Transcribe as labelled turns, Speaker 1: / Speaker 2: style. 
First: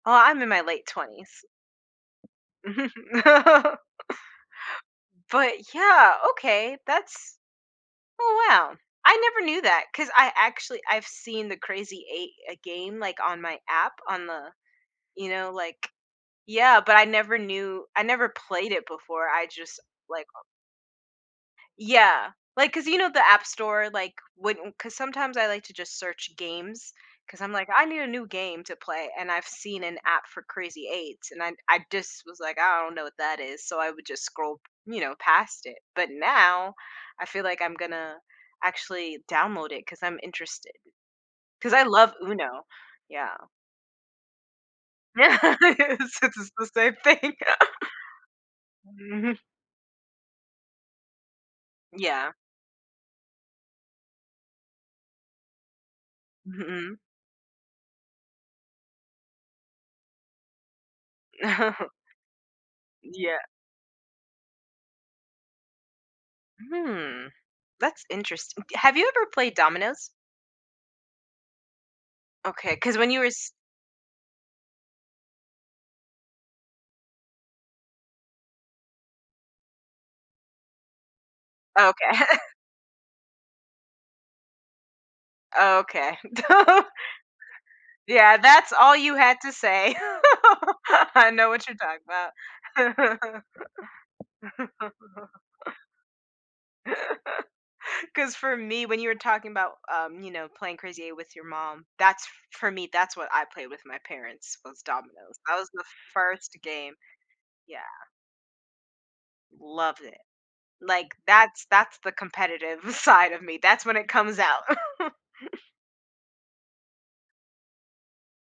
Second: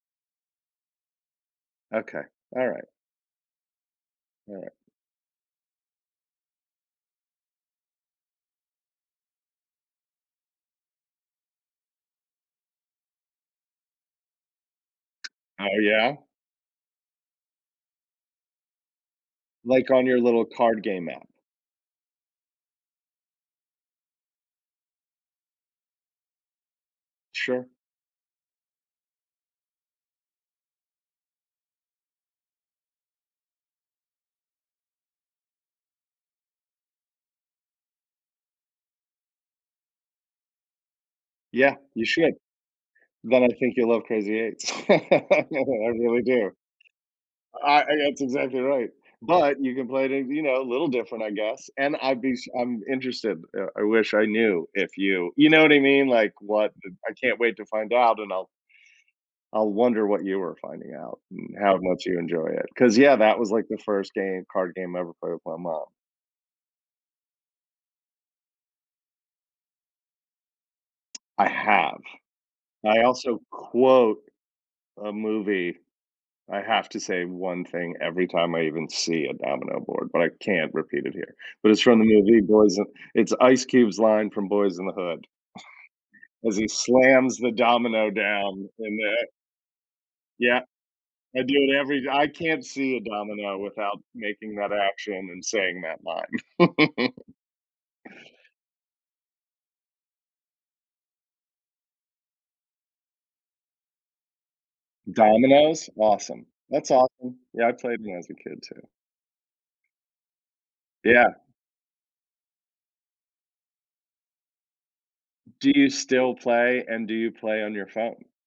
Speaker 1: Oh, I'm in my late 20s.
Speaker 2: Okay. Alright. [unintelligible]
Speaker 1: But, yeah, okay, that's Oh, wow. I never knew that, 'cause I, actually I've seen the Crazy Eight, uh, game, like, on my app, on the, you know,
Speaker 2: Oh,
Speaker 1: like
Speaker 2: yeah?
Speaker 1: Yeah, but I never knew I never played it before. I just
Speaker 2: Like, on your
Speaker 1: like, uh
Speaker 2: little card game app.
Speaker 1: Yeah. Like, 'cause you know, the App Store, like, when 'cause sometimes I like to just search games 'cause I'm
Speaker 2: Sure.
Speaker 1: like, "I need a new game to play" and I've seen an app for Crazy Eights and I I just was like, "I don't know what that is," so I would just scroll, you know, past it. But now, I feel like I'm gonna actually download it 'cause I'm interested 'cause
Speaker 2: Yeah,
Speaker 1: I
Speaker 2: you
Speaker 1: love
Speaker 2: should.
Speaker 1: UNO, yeah.
Speaker 2: Then I think you'll love Crazy Eights. I
Speaker 1: It's
Speaker 2: really do.
Speaker 1: it's the s same thing.
Speaker 2: I I That's exactly right,
Speaker 1: Mhm.
Speaker 2: but you can play it, you know, a little different, I guess. And I'd
Speaker 1: Yeah.
Speaker 2: be sh I'm interested, eh, I wish I knew if you you know what I mean? Like, what
Speaker 1: Mhm.
Speaker 2: I can't wait to find out, and I'll I'll wonder what you were finding out and how much you enjoy it 'cause, yeah, that
Speaker 1: Yeah.
Speaker 2: was like the first game card game I ever played with my mom.
Speaker 1: Hmm, that's interesting Have you ever played dominoes?
Speaker 2: I have.
Speaker 1: Okay, 'cause
Speaker 2: I
Speaker 1: when you were
Speaker 2: also
Speaker 1: s
Speaker 2: quote a movie; I have to say one thing every time I even see a domino board, but I can't repeat it here. But it's
Speaker 1: Oh,
Speaker 2: from the
Speaker 1: okay.
Speaker 2: movie Boyz n it's Ice Cube's line from Boyz n the Hood
Speaker 1: Oh, okay.
Speaker 2: as he slams the domino
Speaker 1: Yeah,
Speaker 2: down
Speaker 1: that's all
Speaker 2: in
Speaker 1: you
Speaker 2: there.
Speaker 1: had to say.
Speaker 2: Yeah,
Speaker 1: I
Speaker 2: I
Speaker 1: know
Speaker 2: do
Speaker 1: what
Speaker 2: it
Speaker 1: you're
Speaker 2: every I can't
Speaker 1: talking
Speaker 2: see a domino
Speaker 1: about.
Speaker 2: without making that action and saying that line.
Speaker 1: 'Cause, for me, when you were talking about, um, you know, playing Crazy Eight with your mom, that's f for me, that's what I played with my parents, was dominoes. That was the
Speaker 2: Dominoes? Awesome.
Speaker 1: first
Speaker 2: That's
Speaker 1: game,
Speaker 2: awesome. Yeah, I
Speaker 1: yeah.
Speaker 2: played when I was a kid too.
Speaker 1: Love it. Like,
Speaker 2: Yeah.
Speaker 1: that's that's the competitive side of me. That's when it comes out.
Speaker 2: Do you still play, and do you play on your phone?